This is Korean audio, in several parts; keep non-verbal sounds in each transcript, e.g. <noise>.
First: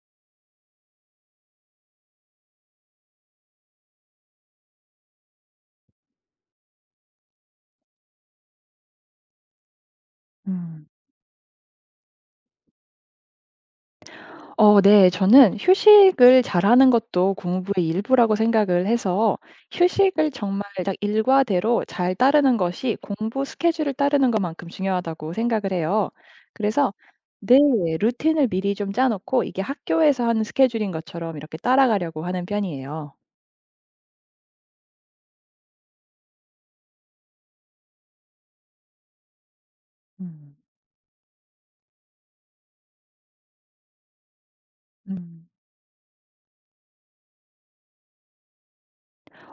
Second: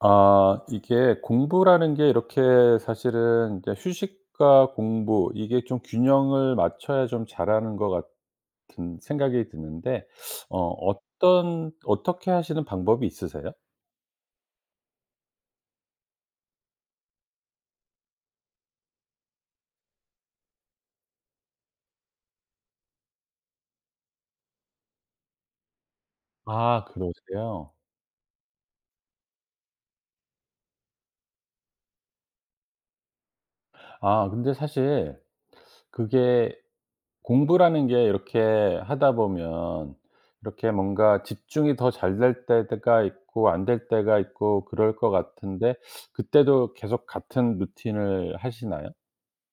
아 이게 공부라는 게 이렇게 사실은 이제 휴식과 공부 이게 좀 균형을 맞춰야 좀 잘하는 것 같은 생각이 드는데 어 음. 어떤 어떻게 하시는 방법이 있으세요? 네. 저는 휴식을 잘하는 것도 공부의 일부라고 생각을 해서 휴식을 정말 딱 일과대로 잘 따르는 것이 공부 스케줄을 따르는 것만큼 중요하다고 생각을 해요. 아 그래서 네. 그러세요? 루틴을 미리 좀 짜 놓고 이게 학교에서 하는 스케줄인 것처럼 이렇게 따라가려고 하는 편이에요. 아 근데 사실 그게 공부라는 게 이렇게 하다 보면 음. 이렇게 뭔가 집중이 더 잘 될 때가 있고 안 될 때가 있고 그럴 것 음. 같은데 그때도 계속 같은 루틴을 하시나요?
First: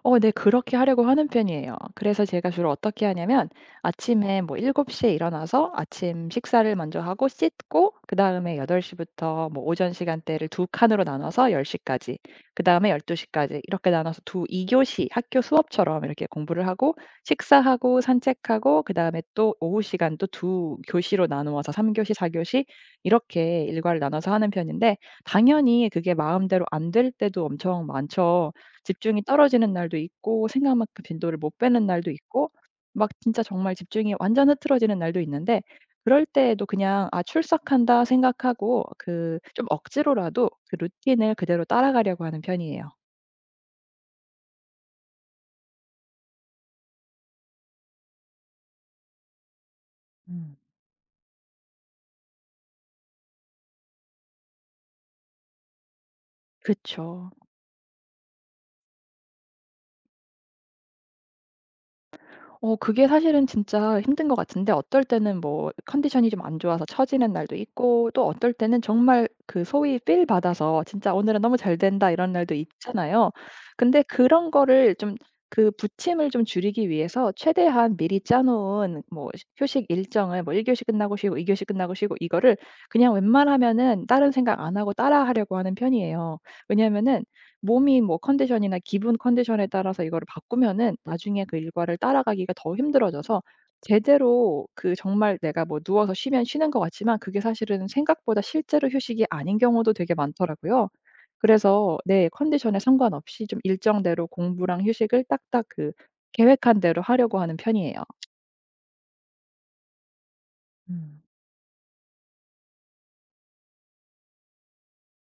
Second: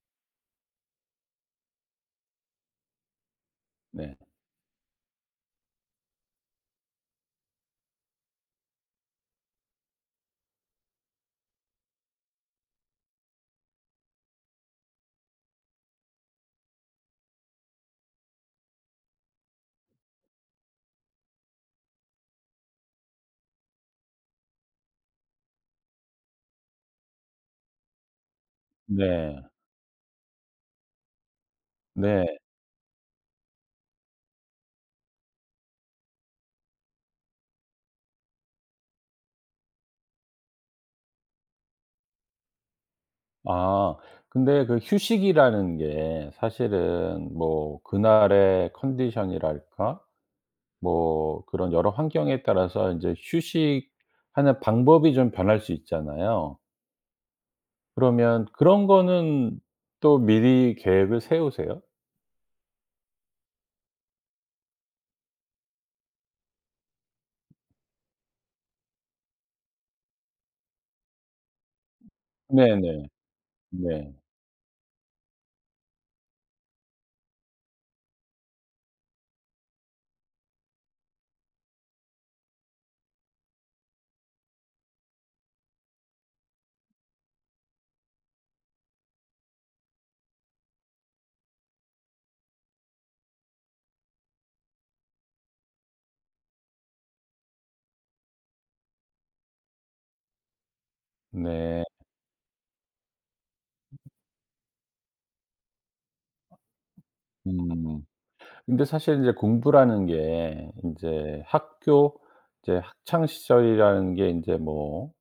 네. 그렇게 하려고 하는 편이에요. 그래서 제가 주로 어떻게 하냐면 네. 아침에 뭐7곱시에 일어나서 아침 식사를 먼저 하고 씻고 그다음에 8덟시 부터 뭐 오전 시간대를 두 칸으로 나눠서 1 0 까지, 그다음에 1 2시 까지 이렇게 나눠서 두 2 교시 학교 수업처럼 이렇게 공부를 하고 식사하고 산책하고, 그다음에 또 오후 시간 또 두 교시로 나누어서 3 교시 4 교시, 이렇게 일과를 나눠서 하는 편인데 당연히 그게 마음대로 안 될 때도 엄청 많죠. 집중이 네. 떨어지는 날도 있고 생각만큼 빈도를 못 빼는 날도 네. 있고 막 진짜 정말 집중이 완전 흐트러지는 날도 있는데, 그럴 때에도 그냥 '아 출석한다.' 생각하고 그 좀 억지로라도 그 루틴을 그대로 따라가려고 하는 편이에요. 아 근데 그 휴식이라는 게 사실은 뭐 그날의 컨디션이랄까 음. 뭐 그런 여러 환경에 따라서 인제 휴식하는 방법이 좀 변할 수 있잖아요. 그쵸. 그러면 그런 거는 또 미리 계획을 세우세요? 그게 사실은 진짜 힘든 것 같은데, 어떨 때는 뭐 컨디션이 좀 안 좋아서 처지는 날도 있고 또 어떨 때는 정말 그 소위 필 받아서 진짜 '오늘은 너무 잘 된다.' 이런 날도 네네. 있잖아요. 근데 네. 그런 거를 좀, 그 부침을 좀 줄이기 위해서 최대한 미리 짜 놓은 뭐 시 휴식 일정을, 뭐 1 교시 끝나고 쉬고 2 교시 끝나고 쉬고 이거를 그냥 웬만하면은 다른 생각 안 하고 따라 하려고 하는 편이에요. 왜냐면은 몸이 뭐 컨디션이나 기분 컨디션에 따라서 이거를 바꾸면은 나중에 그 일과를 따라가기가 더 힘들어져서 제대로, 그 정말 내가 뭐 누워서 쉬면 쉬는 것 같지만 그게 사실은 생각보다 실제로 휴식이 아닌 경우도 되게 많더라고요. 네. 그래서 내 컨디션에 상관없이 좀 일정대로 공부랑 휴식을 딱딱 그 계획한 대로 하려고 하는 편이에요. 음. 근데 사실 인제 공부라는 게 음. 인제 학교 이제 학창 시절이라는 게 인제 뭐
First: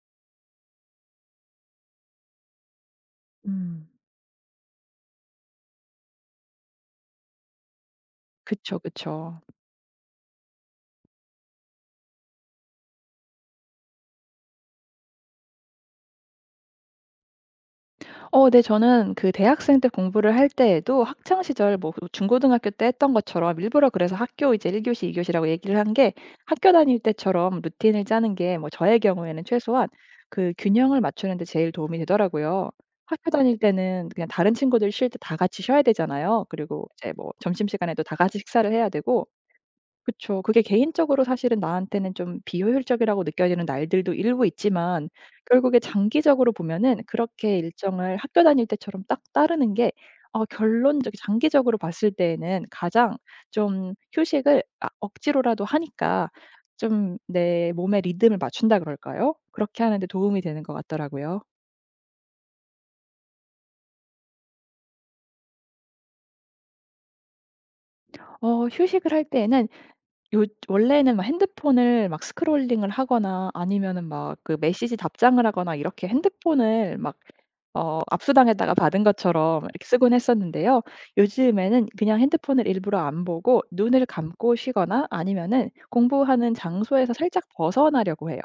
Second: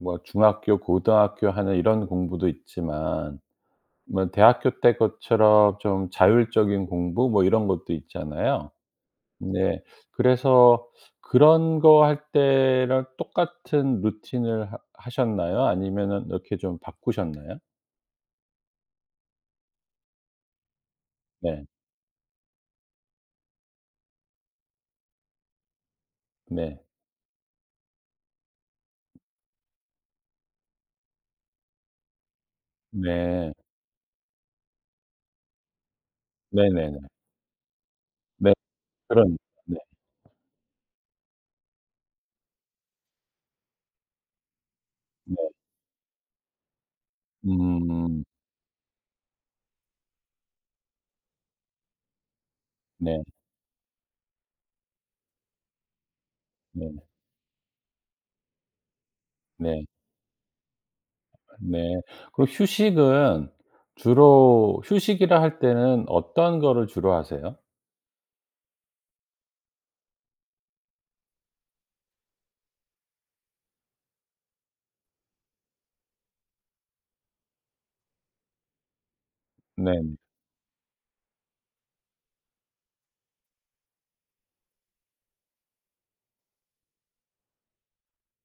뭐 중학교, 고등학교 하는 이런 공부도 있지만 음. 뭐 대학교 때 것처럼 좀 자율적인 공부 뭐 이런 것도 있잖아요. 그쵸, 그쵸. 네. 그래서 그런 거 할 때랑 똑같은 루틴을 하 하셨나요? 아니면은 이렇게 좀 바꾸셨나요? 네. 저는 그 대학생 때 공부를 할 때에도 학창 네. 시절 뭐 그 중고등학교 때 했던 것처럼 일부러, 그래서 학교 이제 1 교시 2 교시라고 얘기를 한 게, 학교 네. 다닐 때처럼 루틴을 짜는 게 뭐 저의 경우에는 최소한 그 균형을 맞추는 데 제일 도움이 되더라고요. 학교 네. 다닐 때는 그냥 다른 친구들 쉴 때 다 같이 쉬어야 되잖아요. 그리고 네네네. 이제 뭐 점심시간에도 다 같이 네. 식사를 해야 그 되고. 런 네. 그쵸. 그게 개인적으로 사실은 나한테는 좀 비효율적이라고 느껴지는 날들도 일부 있지만, 네. 결국에 장기적으로 보면은 그렇게 일정을 음. 학교 다닐 때처럼 딱 따르는 게, 결론적 장기적으로 봤을 때에는 가장 네. 좀 휴식을 아 억지로라도 하니까 네. 좀 내 몸의 리듬을 맞춘다 그럴까요? 그렇게 네. 하는 데 도움이 되는 것 같더라고요. 네. 그럼 휴식은 주로 휴식이라 할 때는 어떤 거를 주로 하세요? 휴식을 할 때에는 요 원래는 막 핸드폰을 막 스크롤링을 하거나 아니면은 막 그 메시지 답장을 하거나 이렇게 핸드폰을 막 압수당했다가 받은 것처럼 이렇게 쓰곤 네. 했었는데요. 요즘에는 그냥 핸드폰을 일부러 안 보고 눈을 감고 쉬거나 아니면은 공부하는 장소에서 살짝 벗어나려고 해요.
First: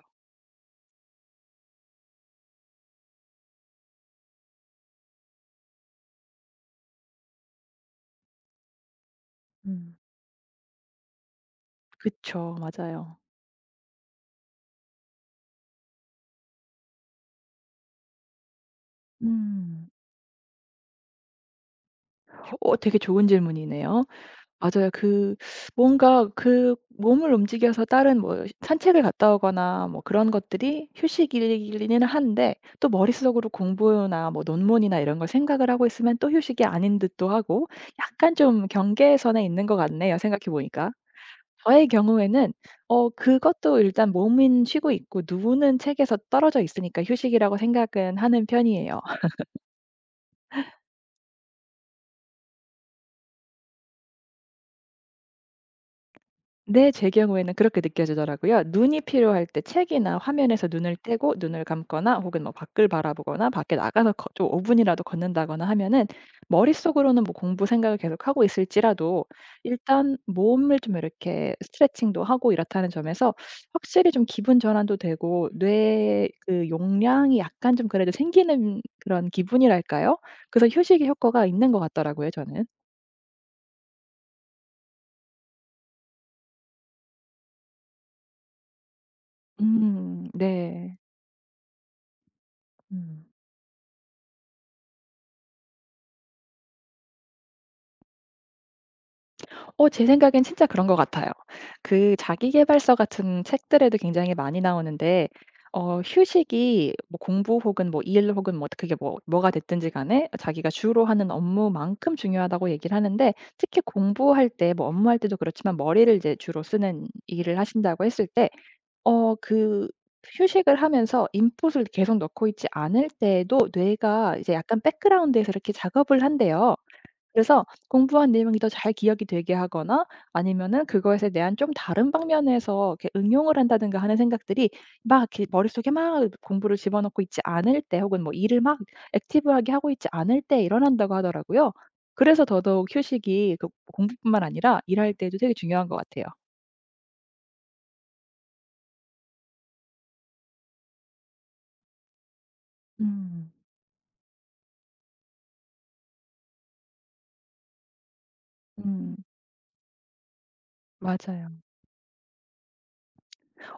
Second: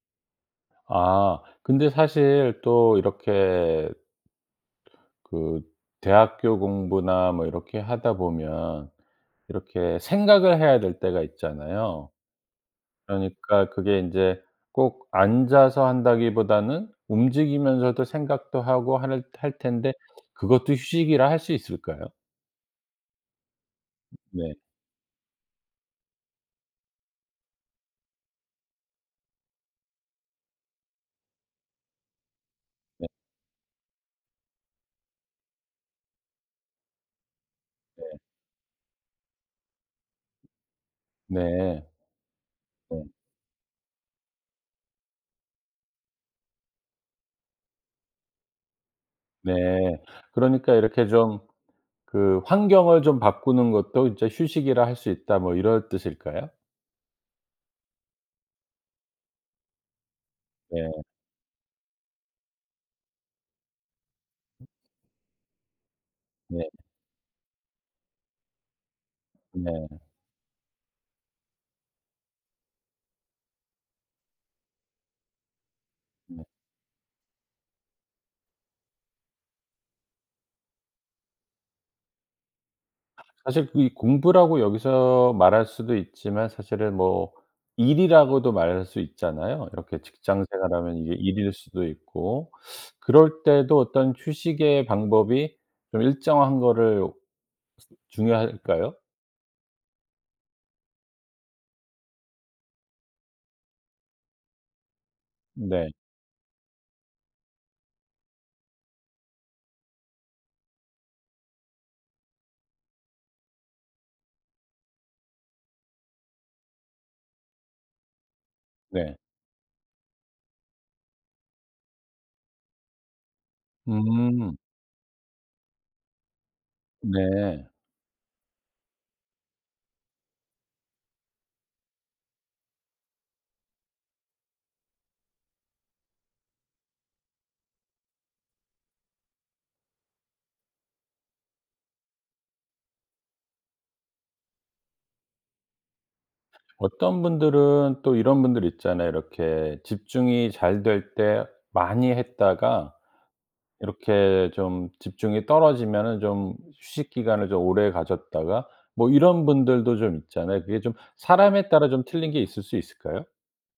아 근데 사실 또 이렇게 그 대학교 공부나 뭐 이렇게 하다 보면 음. 이렇게 생각을 해야 될 때가 있잖아요. 그쵸. 맞아요. 그러니까 그게 인제 꼭 앉아서 한다기보다는 움직이면서도 생각도 하고 하는 할 음. 텐데 그것도 휴식이라 할 수 있을까요? 되게 좋은 질문이네요. 네. 맞아요. 그 뭔가 그 몸을 움직여서 다른 뭐 산책을 갔다 오거나 뭐 그런 것들이 휴식이기는 한데, 또 네 머릿속으로 공부나 뭐 논문이나 이런 걸 생각을 하고 있으면 또 휴식이 아닌 듯도 하고, 네. 약간 좀 경계선에 있는 것 같네요, 생각해 보니까. 네. 저의 경우에는 네. 그것도 일단 몸은 쉬고 있고 누우는 책에서 떨어져 있으니까 휴식이라고 생각은 하는 편이에요. 네. 그러니까 이렇게 좀 그 "환경을 좀 바꾸는 것도 진짜 휴식이라 할 수 있다." 뭐 이런 뜻일까요? 네. 제 경우에는 그렇게 느껴지더라고요. 눈이 필요할 때 책이나 화면에서 네. 눈을 떼고 눈을 감거나 혹은 뭐 밖을 바라보거나 밖에 나가서 거 좀 5 분이라도 걷는다거나 하면은, 네. 머릿속으로는 뭐 공부 생각을 계속하고 있을지라도 네. 일단 몸을 좀 이렇게 스트레칭도 하고 이렇다는 점에서 확실히 좀 기분 전환도 되고 뇌의 네. 그 용량이 약간 좀 그래도 생기는 그런 기분이랄까요? 그래서 휴식의 효과가 있는 것 같더라고요 저는. 사실 그 이 공부라고 여기서 말할 수도 있지만 사실은 뭐 일이라고도 말할 수 있잖아요. 이렇게 직장 네. 생활하면 이게 일일 수도 있고 음. 그럴 때도 어떤 휴식의 방법이 좀 일정한 거를 중요할까요? 제 생각엔 진짜 그런 것 같아요. 그 자기 계발서 같은 책들에도 굉장히 많이 나오는데, 네. 휴식이 뭐 공부 혹은 뭐 일 혹은 뭐 그게 뭐 뭐가 됐든지 간에 자기가 주로 하는 업무만큼 중요하다고 얘기를 하는데, 특히 공부할 때 뭐 업무할 때도 그렇지만 머리를 이제 주로 쓰는 일을 하신다고 했을 때, 네. 그 휴식을 하면서 인풋을 계속 넣고 있지 않을 때에도 뇌가 이제 음. 약간 백그라운드에서 이렇게 작업을 한대요. 그래서 네. 공부한 내용이 더 잘 기억이 되게 하거나, 아니면은 그것에 대한 좀 다른 방면에서 이렇게 응용을 한다든가 하는 생각들이 막 이렇게 머릿속에 막 공부를 집어넣고 있지 않을 때 혹은 뭐 일을 막 액티브하게 하고 있지 않을 때 일어난다고 하더라고요. 그래서 더더욱 휴식이 그 공부뿐만 아니라 일할 때도 되게 중요한 것 같아요. 어떤 분들은 또 이런 분들 있잖아요. 이렇게 집중이 잘 될 때 많이 했다가 음. 이렇게 좀 집중이 떨어지면은 좀 휴식 기간을 좀 오래 가졌다가 뭐 음. 이런 분들도 좀 있잖아요. 그게 좀 맞아요. 사람에 따라 좀 틀린 게 있을 수 있을까요?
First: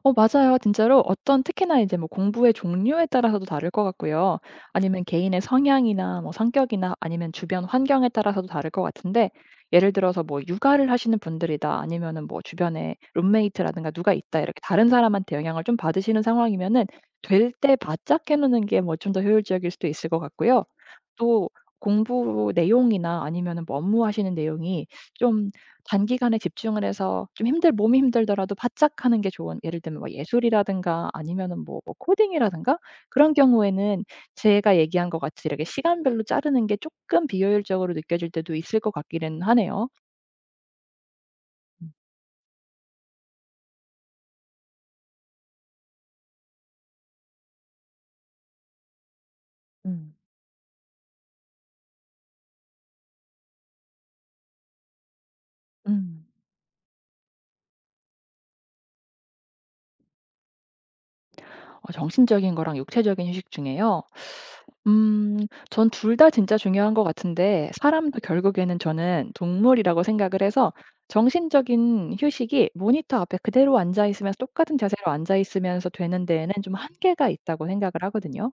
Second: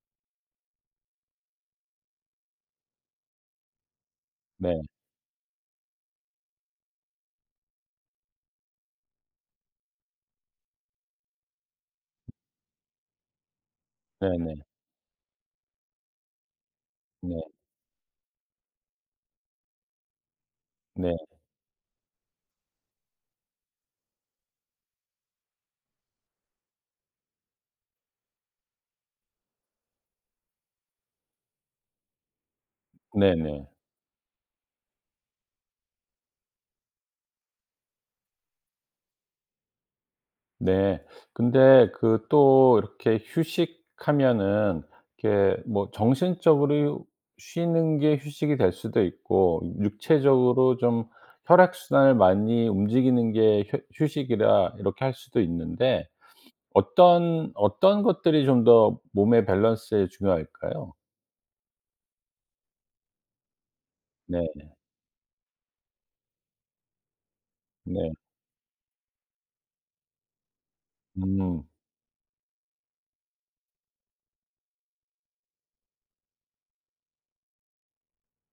맞아요. 진짜로 어떤 특히나 이제 뭐 공부의 종류에 따라서도 다를 것 같고요. 네. 아니면 개인의 성향이나 뭐 성격이나 아니면 주변 환경에 따라서도 다를 것 같은데, 예를 들어서 뭐 육아를 하시는 분들이다 아니면은 뭐 주변에 룸메이트라든가 누가 있다 이렇게 네네. 다른 사람한테 영향을 좀 받으시는 상황이면은 네. 될 때 바짝 해 놓는 게 뭐 좀 더 효율적일 수도 있을 것 같고요. 네. 또 공부 내용이나 아니면은 뭐 업무하시는 내용이 좀 단기간에 집중을 해서 좀 힘들 몸이 힘들더라도 바짝 하는 게 좋은, 예를 들면 뭐 예술이라든가 아니면은 뭐 뭐 코딩이라든가, 그런 네네. 경우에는 제가 얘기한 것 같이 이렇게 시간별로 자르는 게 조금 비효율적으로 느껴질 때도 있을 것 같기는 하네요. 네. 근데 음. 그 또 이렇게 휴식하면은 이렇게 뭐 정신적으로 쉬는 게 휴식이 될 수도 있고 음. 육체적으로 좀 혈액 순환을 많이 움직이는 게 휴 휴식이라 이렇게 할 수도 있는데 음. 어떤 어떤 것들이 좀 더 몸의 밸런스에 중요할까요? 정신적인 거랑 육체적인 휴식 중에요. 네. 음. 전 둘 다 진짜 중요한 것 같은데, 네. 사람도 결국에는 저는 동물이라고 생각을 해서 음. 정신적인 휴식이 모니터 앞에 그대로 앉아 있으면서 똑같은 자세로 앉아 있으면서 되는 데에는 좀 한계가 있다고 생각을 하거든요.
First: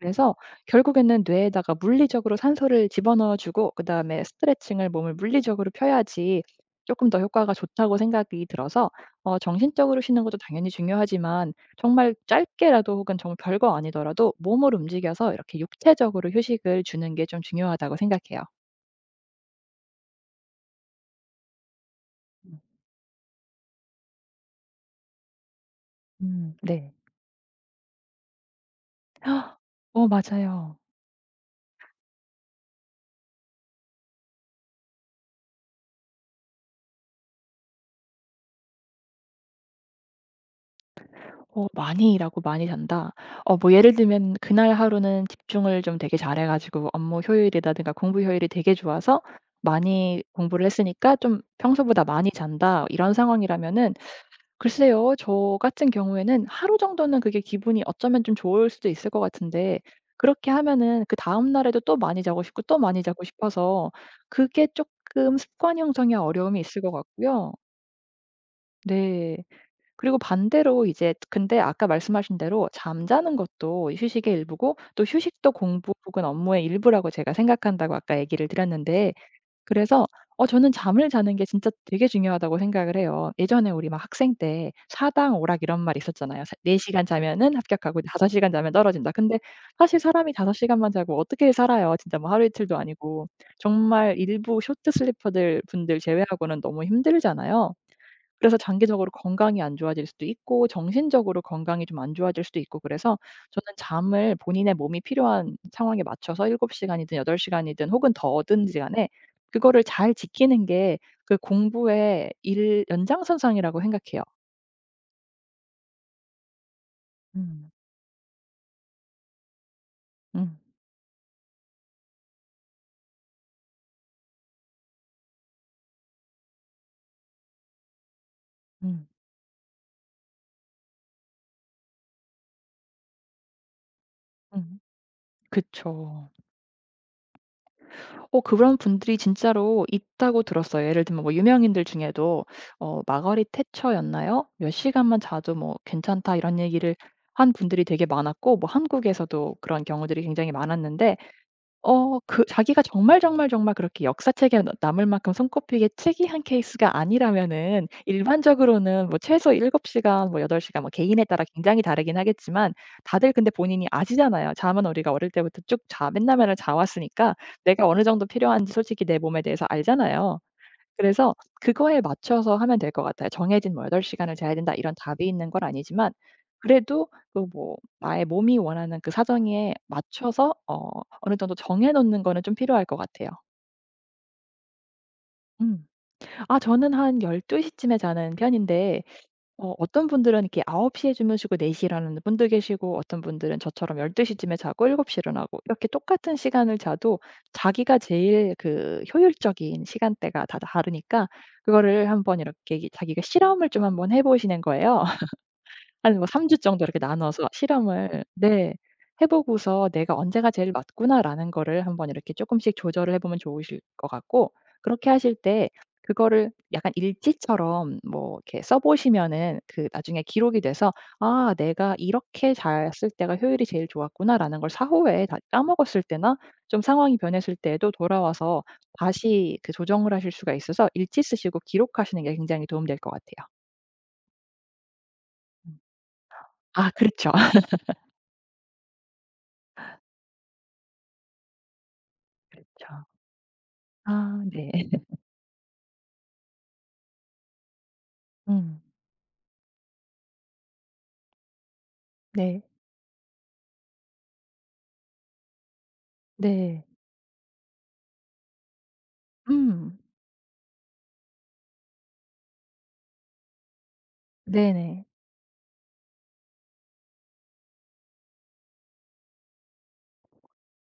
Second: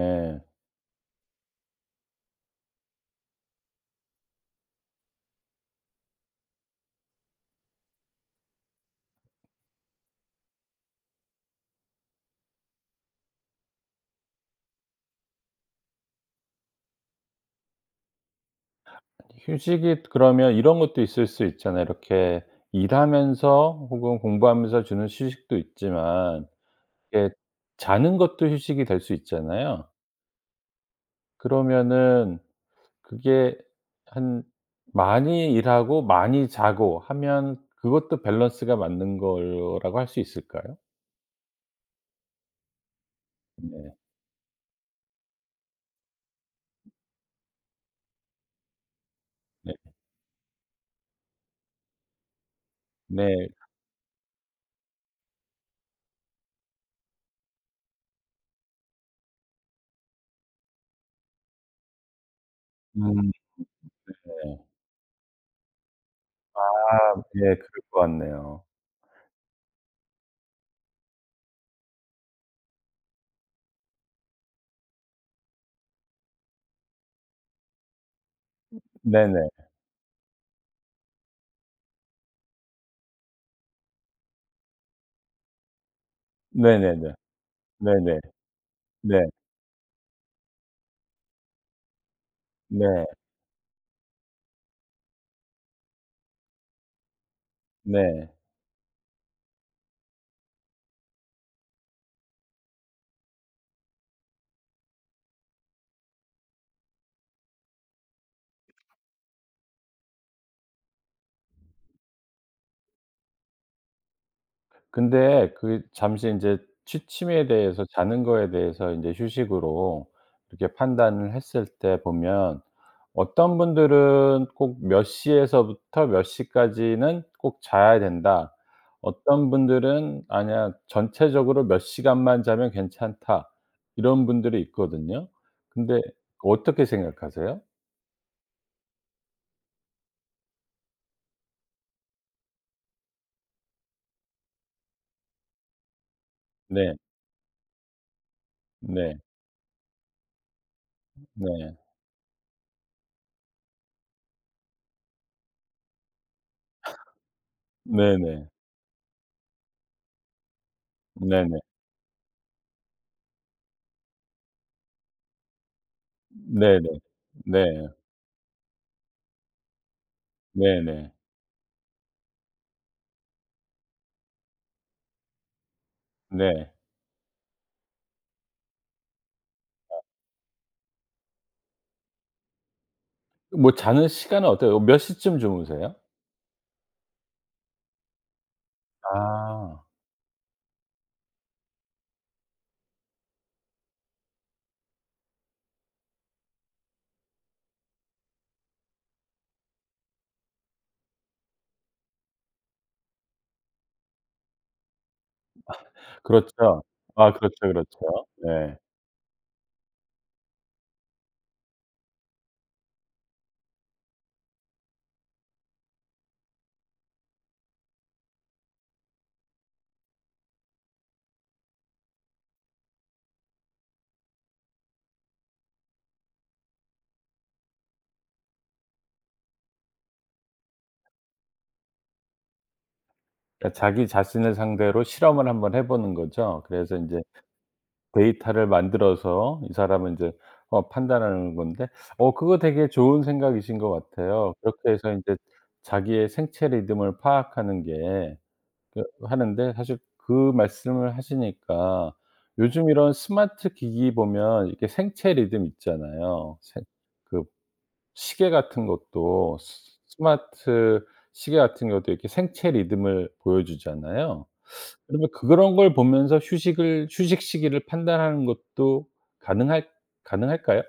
그래서 결국에는 뇌에다가 물리적으로 산소를 집어넣어 주고 그다음에 스트레칭을 몸을 물리적으로 펴야지 조금 더 효과가 좋다고 생각이 들어서, 정신적으로 쉬는 것도 당연히 중요하지만 정말 짧게라도 혹은 정말 별거 아니더라도 몸을 움직여서 이렇게 육체적으로 휴식을 주는 게 좀 중요하다고 생각해요. 휴식이 그러면 이런 것도 있을 수 있잖아요. 이렇게 음 일하면서 혹은 공부하면서 주는 휴식도 있지만 네. 이게 자는 것도 휴식이 될 수 있잖아요. 맞아요. 그러면은 그게 한 많이 일하고 많이 자고 하면 그것도 밸런스가 맞는 거라고 할 수 있을까요? 많이 일하고 많이 잔다. 뭐 네. 예를 들면 그날 하루는 집중을 좀 되게 잘해 가지고 업무 효율이라든가 공부 효율이 되게 좋아서 네. 많이 공부를 했으니까 좀 평소보다 많이 잔다. 이런 네. 상황이라면은, 글쎄요. 저 같은 경우에는 하루 정도는 그게 기분이 어쩌면 좀 좋을 수도 있을 것 같은데, 그렇게 하면은 그다음 날에도 또 많이 자고 싶고 또 많이 자고 음 싶어서 네. 그게 조금 습관 형성에 어려움이 있을 것 아 예. 같고요. 그럴 것 같네요. 네. 그리고 반대로 이제 근데 아까 말씀하신 대로 잠자는 것도 휴식의 일부고 또 휴식도 공부 혹은 업무의 일부라고 제가 생각한다고 아까 얘기를 드렸는데, 네네. 그래서 저는 잠을 자는 게 진짜 되게 중요하다고 생각을 해요. 예전에 우리 막 학생 때 사당오락 이런 말이 있었잖아요. 사 4 시간 네네네. 자면은 합격하고 네네. 5 시간 자면 떨어진다. 네. 근데 사실 사람이 5 시간만 자고 어떻게 살아요. 진짜 뭐 하루 이틀도 네. 아니고. 정말 일부 쇼트 슬리퍼들 분들 제외하고는 너무 힘들잖아요. 네. 그래서 장기적으로 건강이 안 좋아질 수도 있고 정신적으로 건강이 좀 안 좋아질 수도 있고, 그래서 저는 잠을 본인의 몸이 필요한 상황에 맞춰서 7 시간이든 8 시간이든 혹은 더든지 간에 그거를 잘 지키는 게 그 공부의 일 연장선상이라고 생각해요. 근데 그 잠시 인제 취침에 음. 대해서 자는 거에 대해서 인제 휴식으로 음. 이렇게 판단을 했을 때 보면 어떤 분들은 꼭 몇 시에서부터 몇 시까지는 꼭 자야 된다. 음. 어떤 분들은 "아니야. 전체적으로 몇 시간만 자면 괜찮다." 이런 분들이 음. 있거든요. 근데 그쵸. 어떻게 생각하세요? 그런 분들이 진짜로 있다고 들었어요. 예를 들면 뭐 유명인들 중에도 "마거릿 태처였나요? 몇 시간만 자도 뭐 괜찮다." 이런 네. 얘기를 한 분들이 되게 많았고, 뭐 네. 한국에서도 그런 경우들이 굉장히 많았는데, 네. 그 자기가 정말, 정말, 정말 그렇게 역사책에 너 남을 만큼 손꼽히게 특이한 케이스가 아니라면은, 네네. 일반적으로는 뭐 최소 7 시간 뭐 8 시간 뭐 개인에 따라 네네. 굉장히 다르긴 하겠지만, 다들 근데 본인이 아시잖아요. 잠은 우리가 어릴 때부터 쭉 자 맨날, 맨날 자 네네. 왔으니까 내가 네네. 어느 정도 필요한지 솔직히 내 몸에 대해서 알잖아요. 네. 네네. 네네. 그래서 그거에 맞춰서 하면 될 것 같아요. 정해진 뭐 8 시간을 자야 된다 이런 답이 있는 건 아니지만, 네. 그래도 그 뭐 나의 몸이 원하는 그 사정에 맞춰서 어느 정도 정해 놓는 거는 좀 필요할 것 같아요. 뭐 자는 시간은 어때요? 몇 시쯤 음. 주무세요? 아 저는 한 12 시쯤에 자는 편인데, 아. 어떤 분들은 이렇게 9홉시에 주무시고 4시 일하는 분도 계시고 어떤 분들은 저처럼 1 2시 쯤에 자고 7곱시 일어나고, 이렇게 똑같은 시간을 자도 자기가 제일 그 효율적인 시간대가 다 다르니까, 그거를 한번 이렇게 자기가 실험을 좀 한번 해 보시는 거예요. 한 뭐 3 주 그렇죠. 정도 이렇게 아 나눠서 그렇죠, 그렇죠. 실험을, 네. 네. 해 보고서 '내가 언제가 제일 맞구나.'라는 거를 한번 이렇게 쪼끔씩 조절을 해 보면 좋으실 것 같고, 그렇게 하실 때 그거를 약간 일지처럼 뭐 이렇게 써 보시면은 그 나중에 기록이 돼서 '아 내가 이렇게 잘 쓸 때가 효율이 제일 좋았구나.'라는 걸 사후에 다 까먹었을 때나 좀 상황이 변했을 때에도 돌아와서 다시 그 조정을 하실 수가 있어서, 일지 쓰시고 기록하시는 게 굉장히 도움될 것 같아요. 그러니까 자기 자신을 상대로 실험을 한번 음. 해 보는 거죠. 아 그래서 인제 그렇죠. <laughs> 데이터를 만들어서 이 사람은 인제 판단하는 건데 그거 되게 그렇죠. 좋은 생각이신 것 아 같아요. 네. 그렇게 해서 인제 자기의 생체 리듬을 파악하는 게 음. 그 하는데 사실 그 말씀을 하시니까 네. 요즘 이런 스마트 기기 보면 이렇게 생체 리듬 있잖아요. 생 네. 그 시계 같은 것도 스 음. 스마트 시계 같은 것도 이렇게 생체 리듬을 보여주잖아요. 네네. 그러면 그런 걸 보면서 휴식을 휴식 시기를 판단하는 것도 가능할 가능할까요?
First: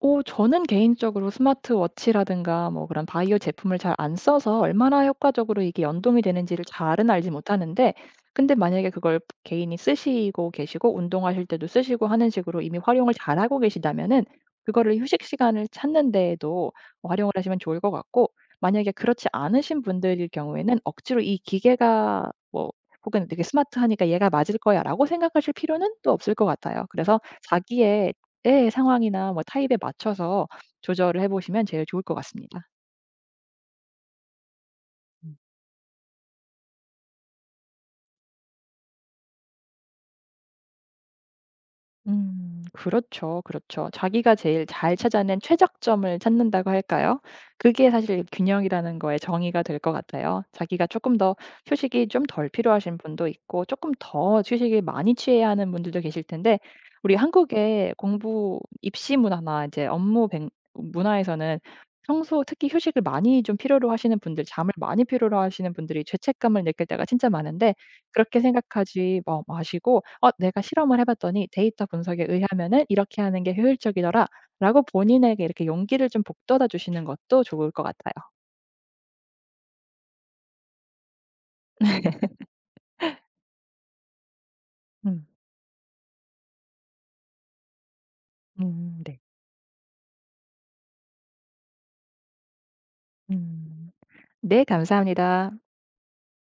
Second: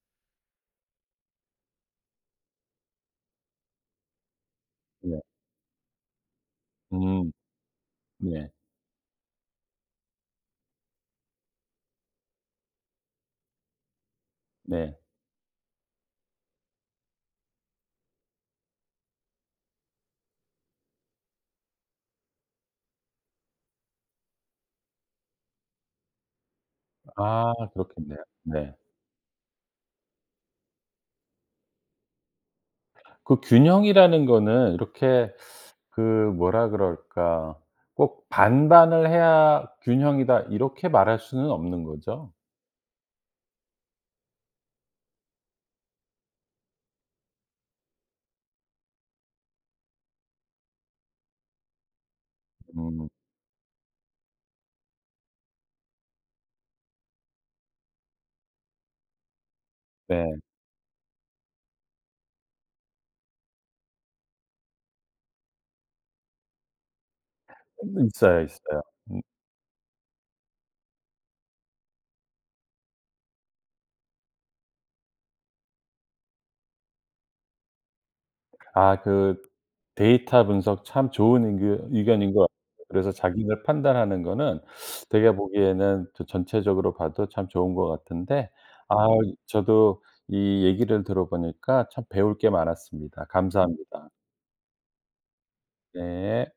저는 개인적으로 스마트워치라든가 뭐 그런 바이오 제품을 잘 안 써서 얼마나 네. 효과적으로 이게 연동이 되는지를 잘은 알지 음. 못하는데, 네. 근데 만약에 그걸 개인이 쓰시고 계시고 운동하실 때도 쓰시고 하는 식으로 이미 활용을 잘하고 계시다면은 그거를 네. 휴식 시간을 찾는 데에도 활용을 하시면 좋을 것 같고, 만약에 그렇지 않으신 분들일 경우에는 억지로 '이 기계가 뭐 혹은 되게 스마트하니까 얘가 맞을 거야.'라고 생각하실 필요는 또 없을 것 같아요. 그래서 아 자기의 그렇겠네요. 의 네. 상황이나 뭐 타입에 맞춰서 조절을 해 보시면 제일 좋을 것 같습니다. 그 균형이라는 거는 이렇게 음. 그 뭐라 그럴까 꼭 '반반을 해야 균형이다.' 이렇게 말할 수는 없는 거죠? 그렇죠, 그렇죠. 자기가 제일 잘 찾아낸 최적점을 찾는다고 할까요? 그게 사실 균형이라는 거의 정의가 될 것 같아요. 자기가 조금 더 휴식이 좀 덜 필요하신 음. 분도 있고 조금 더 휴식을 많이 취해야 하는 분들도 계실 텐데, 우리 한국의 공부 입시 문화나 이제 업무 네. 뱅 문화에서는 평소 특히 휴식을 많이 좀 필요로 하시는 분들 잠을 많이 필요로 하시는 분들이 죄책감을 느낄 때가 진짜 많은데, 그렇게 있어요, 있어요. 생각하지 마 마시고 내가 실험을 해 봤더니 데이터 분석에 의하면은 이렇게 하는 게 효율적이더라.'라고 본인에게 이렇게 용기를 좀 북돋아 주시는 것도 좋을 것 같아요. 아 그 데이터 분석 참 좋은 의견인 것 같아요. 그래서 자기들 판단하는 거는 음. 제가 보기에는 저 전체적으로 봐도 참 좋은 것 같은데 아 네. 저도 이 얘기를 들어보니까 참 배울 게 많았습니다. 음. 감사합니다. 네 감사합니다. 네.